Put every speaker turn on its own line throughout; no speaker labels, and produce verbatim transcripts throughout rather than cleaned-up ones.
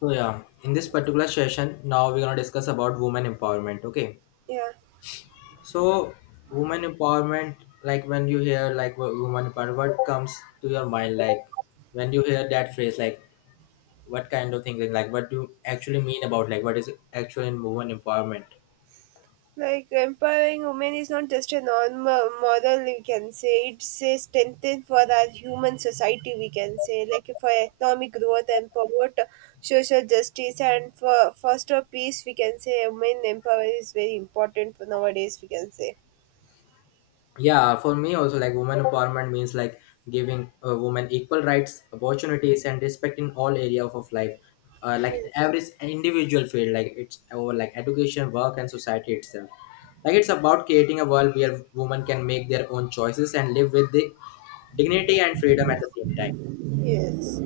So yeah, in this particular session, now we're gonna discuss about women empowerment. Okay,
Yeah,
so women empowerment, like when you hear like wo- woman empowerment, what comes to your mind? Like when you hear that phrase, like what kind of things, like what do you actually mean about like what is actual in woman empowerment?
like empowering women is not just a normal model, we can say. It's a strengthen for our human society, we can say, like for economic growth and promote social justice and for foster peace, we can say women empowerment is very important for nowadays, we can say.
Yeah, for me also like women empowerment means like giving uh, women equal rights opportunities and respect in all area of, of life, uh, like
Yes.
every s- individual field, like it's over like education work and society itself. Like it's about creating a world where women can make their own choices and live with the dignity and freedom at the same time.
Yes.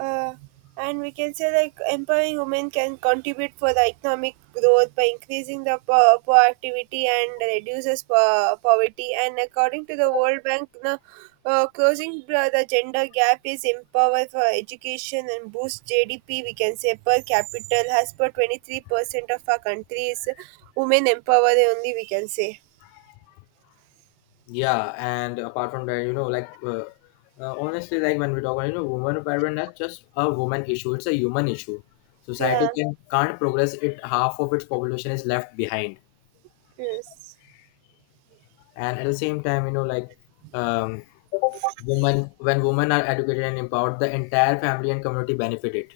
uh, and we can say like empowering women can contribute for the economic growth by increasing the po- productivity and reduces po- poverty, and according to the World Bank now, uh, closing the the gender gap is empower for education and boost G D P. We can say per capita has per twenty-three percent of our country is women empowered only, we can say.
Yeah, and apart from that, you know, like uh, uh, honestly, like when we talk about you know woman empowerment, that's just a woman issue. It's a human issue. Society
Yeah.
can can't progress it. Half of its population is left behind,
Yes.
and at the same time, you know, like um, women, when women are educated and empowered, the entire family and community benefit it.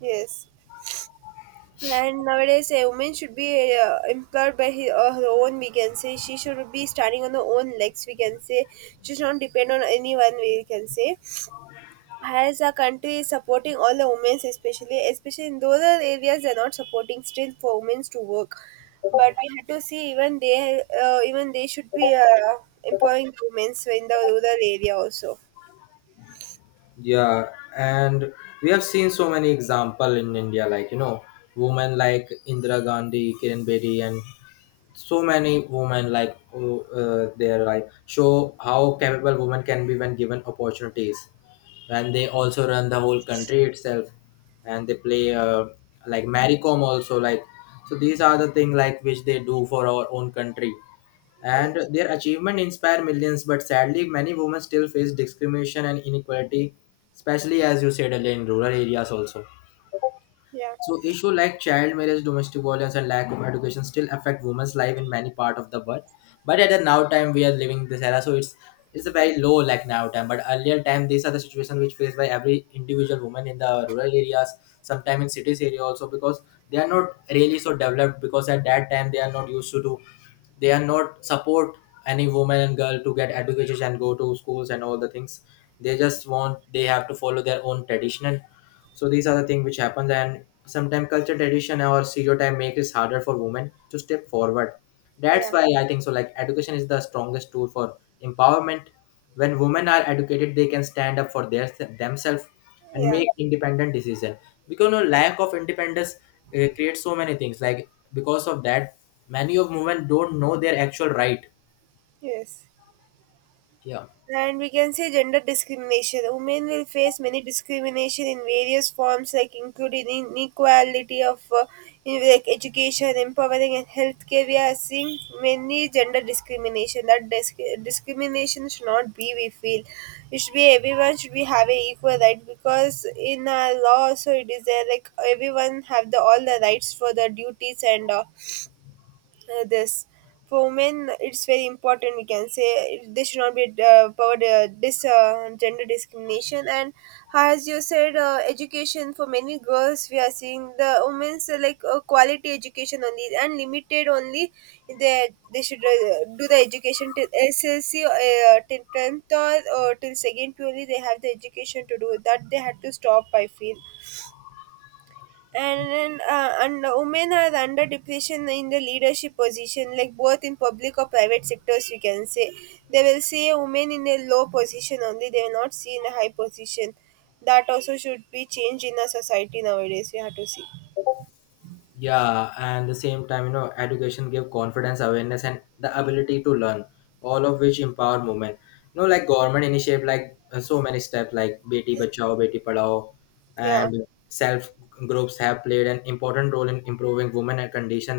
Yes. And nowadays, a woman should be uh, employed by her, uh, her own, we can say. She should be standing on her own legs, we can say. She should not depend on anyone, we can say. As a country is supporting all the women, especially, especially in those are areas, they're not supporting still for women to work. But we had to see even they, uh, even they should be uh, empowering the women in the rural area also.
Yeah, and we have seen so many example in India, like you know, women like Indira Gandhi, Kiran Bedi, and so many women like who, uh, they're like show how capable women can be when given opportunities, and they also run the whole country itself, and they play uh, like Maricom also. Like so these are the thing like which they do for our own country, and
Yes.
their achievement inspire millions, but sadly many women still face discrimination and inequality, especially as you said earlier in rural areas also.
Yeah.
So issue like child marriage, domestic violence, and lack of education still affect women's life in many part of the world. But at the now time we are living this era, so it's it's a very low like now time. But earlier time, these are the situation which faced by every individual woman in the rural areas, sometimes in cities area also, because they are not really so developed, because at that time they are not used to do, they are not support any woman and girl to get education and go to schools and all the things. They just want, they have to follow their own traditional. So these are the things which happens, and sometimes culture tradition or stereotype makes it harder for women to step forward. That's
Yeah.
why I think so, like education is the strongest tool for empowerment. When women are educated they can stand up for their themselves and
Yeah.
make independent decision, because you know, lack of independence uh, creates so many things, like because of that many of women don't know their actual right.
Yes.
Yeah.
And we can say gender discrimination. Women will face many discrimination in various forms, like including inequality of uh, in, like education, empowering, and healthcare. We are seeing many gender discrimination. That disc- discrimination should not be. We feel it should be everyone should be having equal right, because in our law also it is there like everyone have the all the rights for the duties and. Uh, uh, this, for women it's very important, we can say. It- they should not be uh, powered uh, this, uh, gender discrimination. And as you said, uh, education for many girls, we are seeing the women's uh, like uh, quality education only and limited only. They they should uh, do the education till S S C, uh, till tenth, or, or till second purely they have the education to do that they had to stop, I feel. And then uh, and women are under depression in the leadership position, like both in public or private sectors, we can say. They will see a woman in a low position only, they will not see in a high position. That also should be changed in a society nowadays, we have to see.
Yeah, and the same time you know education give confidence awareness and the ability to learn, all of which empower women. You know like government initiative like uh, so many steps like beti bachao beti padhao,
Yeah.
and self groups have played an important role in improving women and condition.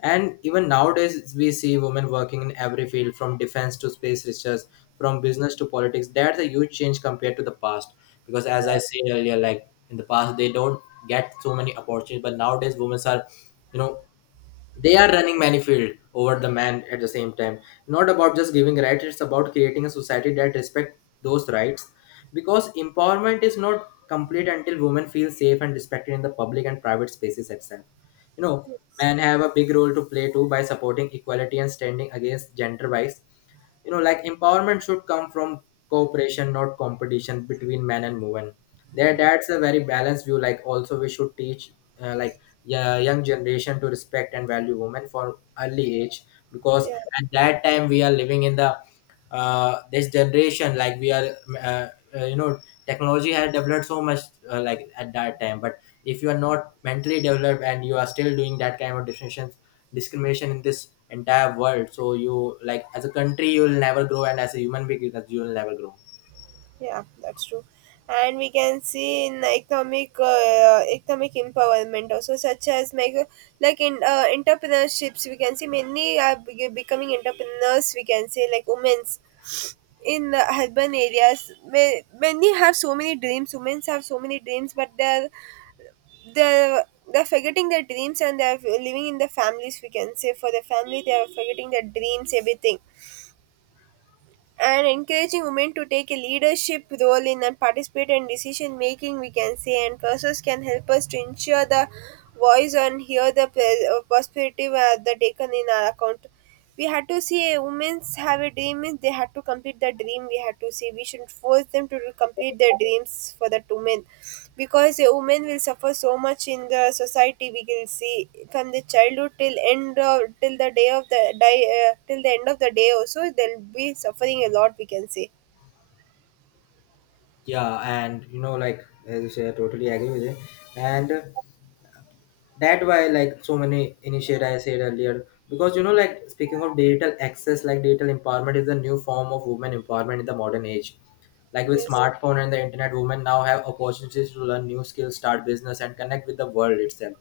And even nowadays, we see women working in every field, from defense to space research, from business to politics. That's a huge change compared to the past. Because as
Yeah.
I said earlier, like in the past, they don't get so many opportunities, but nowadays, women are, you know, they are running manifold over the man at the same time. Not about just giving rights, it's about creating a society that respects those rights, because empowerment is not complete until women feel safe and respected in the public and private spaces itself. You know,
Yes.
men have a big role to play too, by supporting equality and standing against gender bias. You know, like empowerment should come from cooperation, not competition between men and women. There, that's a very balanced view. Like also we should teach, uh, like yeah, young generation to respect and value women for early age, because
Yeah.
at that time we are living in the, uh, this generation, like we are uh, uh, you know, technology has developed so much, uh, like at that time. But if you are not mentally developed and you are still doing that kind of decisions, discrimination in this entire world, so you like as a country you'll never grow, and as a human being that you'll never grow.
Yeah, that's true. And we can see in economic uh, economic empowerment also, such as like like in uh, entrepreneurships, we can see many are be- becoming entrepreneurs. We can say like women's in the urban areas. ma- Many have so many dreams. Women's have so many dreams, but they're they're they're forgetting their dreams and they're living in the families. We can say for the family, they are forgetting their dreams, everything. And encouraging women to take a leadership role in and participate in decision making, we can say, and process can help us to ensure the voice and hear the pers- uh, perspective uh, the taken in our account. We had to see a women's have a dream means they had to complete the dream, we had to see, we shouldn't force them to complete their dreams for that women, because a woman will suffer so much in the society we will see, from the childhood till end of, till the day of the die, uh, till the end of the day also they'll be suffering a lot, we can say.
Yeah, and you know like as you say I totally agree with it. And uh, that why like so many initiate I said earlier, because you know like speaking of digital access, like digital empowerment is the new form of women empowerment in the modern age. Like with
Yes.
smartphone and the internet, women now have opportunities to learn new skills, start business, and connect with the world itself.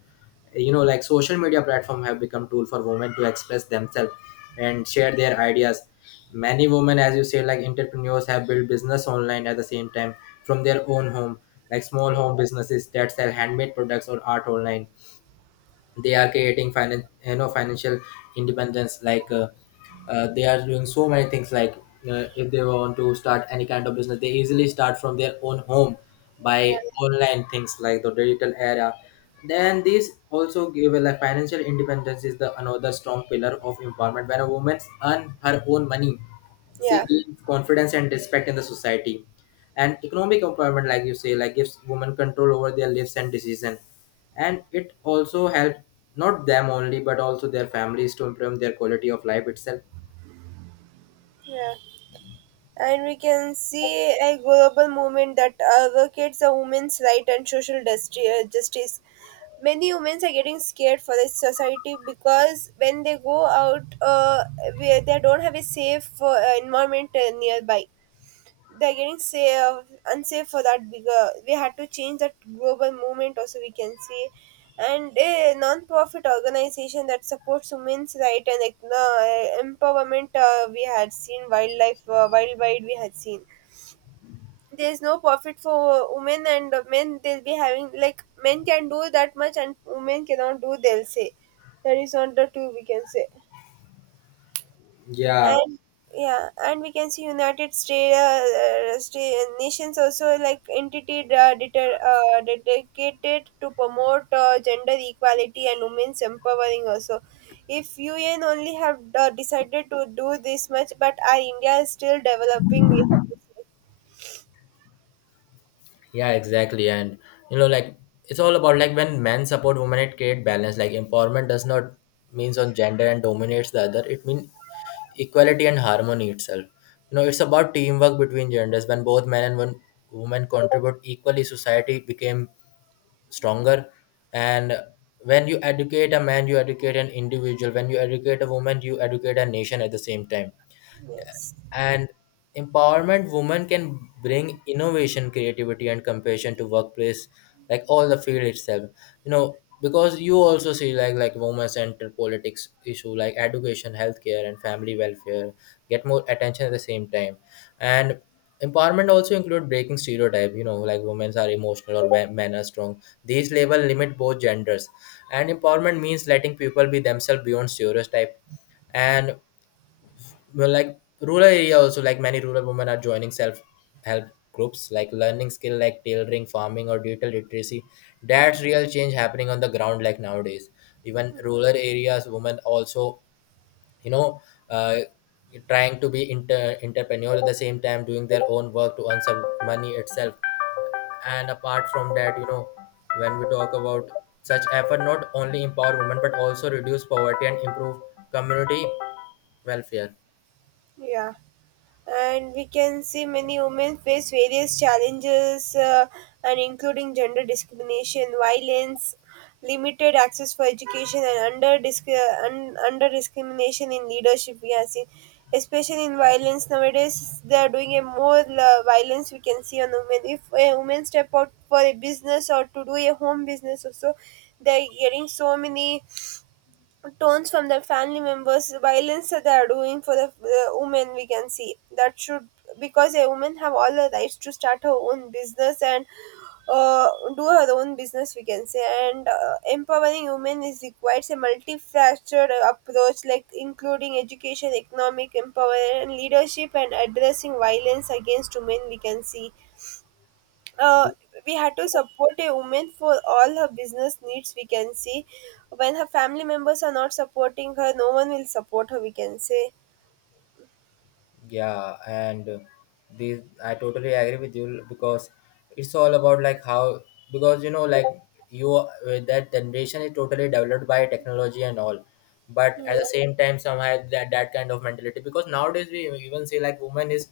You know, like social media platform have become tool for women to express themselves and share their ideas. Many women, as you say, like entrepreneurs have built business online at the same time, from their own home. Like small home businesses that sell handmade products or art online, they are creating finan, you know, financial independence. Like uh, uh, they are doing so many things like, uh, if they want to start any kind of business, they easily start from their own home by
Yeah.
online things like the digital era. Then this also give a like financial independence is the another strong pillar of empowerment. When a woman earn her own money,
Yeah.
she
yeah,
gives confidence and respect in the society. And economic empowerment, like you say, like gives women control over their lives and decision, and it also helps not them only but also their families to improve their quality of life itself.
yeah. And we can see a global movement that advocates a women's right and social justi- uh, justice. Many women are getting scared for this society, because when they go out, uh, we- they don't have a safe uh, environment uh, nearby. They're getting safe, unsafe for that bigger. We had to change that global movement also, we can see. And a non-profit organization that supports women's right and like, uh, empowerment, uh, we had seen wildlife, uh, worldwide we had seen there's no profit for women and men, they'll be having like men can do that much and women cannot do, they'll say. That is not the two, we can say.
Yeah.
And yeah, and we can see United States, uh, uh, sta- nations, also like entity uh, deter, uh, dedicated to promote uh, gender equality and women's empowering also. If UN only have uh, decided to do this much, but our India is still developing, we have to say.
Yeah, exactly. And you know, like it's all about like when men support women, it create balance. Like empowerment does not means on gender and dominates the other. It means equality and harmony itself. You know, it's about teamwork between genders. When both men and one women contribute equally, society became stronger. And when you educate a man, you educate an individual. When you educate a woman, you educate a nation at the same time.
Yes.
And empowerment women can bring innovation creativity and compassion to workplace, like all the field itself. You know, because you also see like like women centered politics issue like education healthcare and family welfare get more attention at the same time. And empowerment also include breaking stereotype. You know, like women are emotional or wa- men are strong, these label limit both genders, and empowerment means letting people be themselves beyond stereotype. And well, like rural area also, like many rural women are joining self help groups, like learning skill like tailoring farming or digital literacy. That's real change happening on the ground, like nowadays even rural areas women also, you know, uh, trying to be inter- entrepreneur at the same time, doing their own work to earn some money itself. And apart from that you know, when we talk about such effort, not only empower women but also reduce poverty and improve community welfare.
Yeah. And we can see many women face various challenges, uh, and including gender discrimination, violence, limited access for education, and under disc- uh, un- under discrimination in leadership, we have seen. Especially in violence nowadays they are doing a more uh, violence, we can see, on women. If a woman step out for a business or to do a home business also, they are getting so many tones from their family members, violence that they are doing for the, the women, we can see that should. Because a woman have all the rights to start her own business and uh, do her own business, we can say. And uh, empowering women is requires a multifaceted approach, like including education, economic empowerment, leadership, and addressing violence against women, we can see. uh, we had to support a woman for all her business needs, we can see. When her family members are not supporting her, no one will support her, we can say.
Yeah, and uh, this I totally agree with you, because it's all about like how, because you know like you with that generation is totally developed by technology and all, but at the
Yeah.
same time somehow that that kind of mentality, because nowadays we even say like woman is,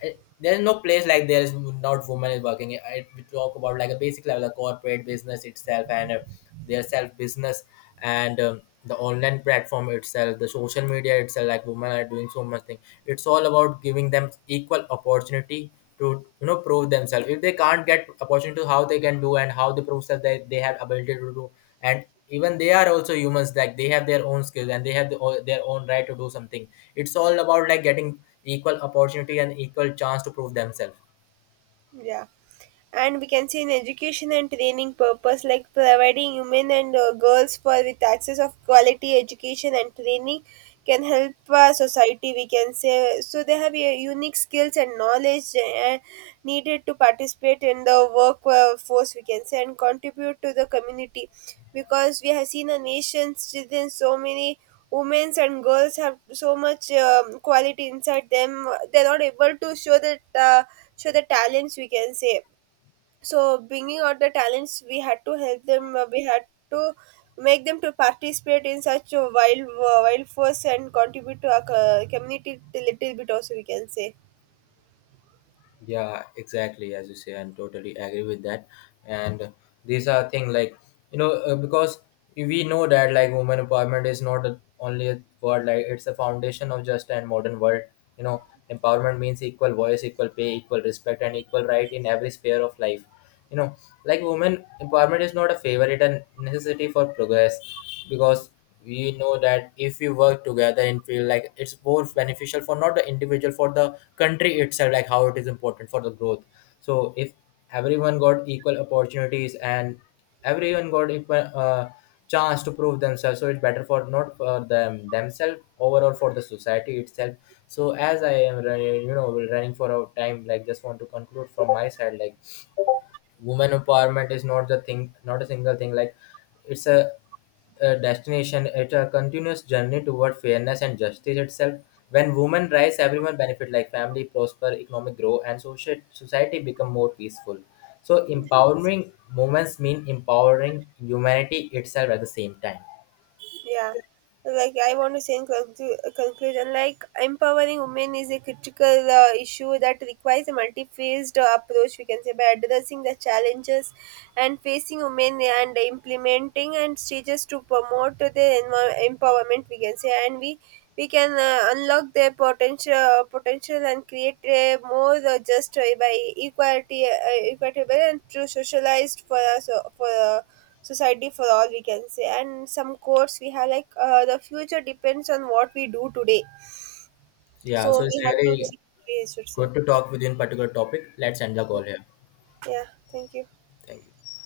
it, there's no place like there is not women is working. I, we talk about like a basic level of corporate business itself, and uh, their self business, and um, the online platform itself, the social media itself. Like women are doing so much thing. It's all about giving them equal opportunity to, you know, prove themselves. If they can't get opportunity, how they can do and how they prove that they, they have ability to do, and even they are also humans like they have their own skills and they have the, their own right to do something. It's all about like getting equal opportunity and equal chance to prove themselves.
Yeah. And we can see in education and training purpose, like providing women and uh, girls for with access of quality education and training can help our society, we can say, so they have a unique skills and knowledge uh, needed to participate in the workforce. We can say and contribute to the community, because we have seen a nation's within so many women and girls have so much um, quality inside them. They're not able to show that, uh, show the talents, we can say. So bringing out the talents we had to help them, uh, we had to make them to participate in such a wild uh, wild force and contribute to our co- community a little bit also, we can say.
Yeah, exactly as you say, and totally agree with that. And these are things like, you know, uh, because we know that like women empowerment is not a, only a word, like it's a foundation of just and modern world. You know, empowerment means equal voice, equal pay, equal respect and equal right in every sphere of life. You know, like women empowerment is not a favorite and necessity for progress, because we know that if we work together and feel like it's both beneficial for not the individual for the country itself, like how it is important for the growth. So if everyone got equal opportunities and everyone got equal uh, chance to prove themselves, so it's better for not for them themselves overall for the society itself. So as I am running you know running for a time, like just want to conclude from my side. Like women empowerment is not the thing, not a single thing, like it's a, a destination, it's a continuous journey toward fairness and justice itself. When women rise, everyone benefit, like family prosper, economic grow, and social society become more peaceful. So empowering women mean empowering humanity itself at the same time.
Yeah. Like I want to say in conclu- conclusion, like empowering women is a critical uh, issue that requires a multi-phased uh, approach, we can say, by addressing the challenges and facing women and implementing and stages to promote their envi- empowerment, we can say. And we we can uh, unlock their potential potential and create a more uh, just uh, by equality, uh, equitable and true socialized for us, uh, for uh, society for all, we can say. And some quotes we have like, uh, the future depends on what we do today.
Yeah, so
So
it's
we have to
really
think, we should say.
good to talk with you in particular topic. Let's end the call here.
Yeah, thank you.
Thank you.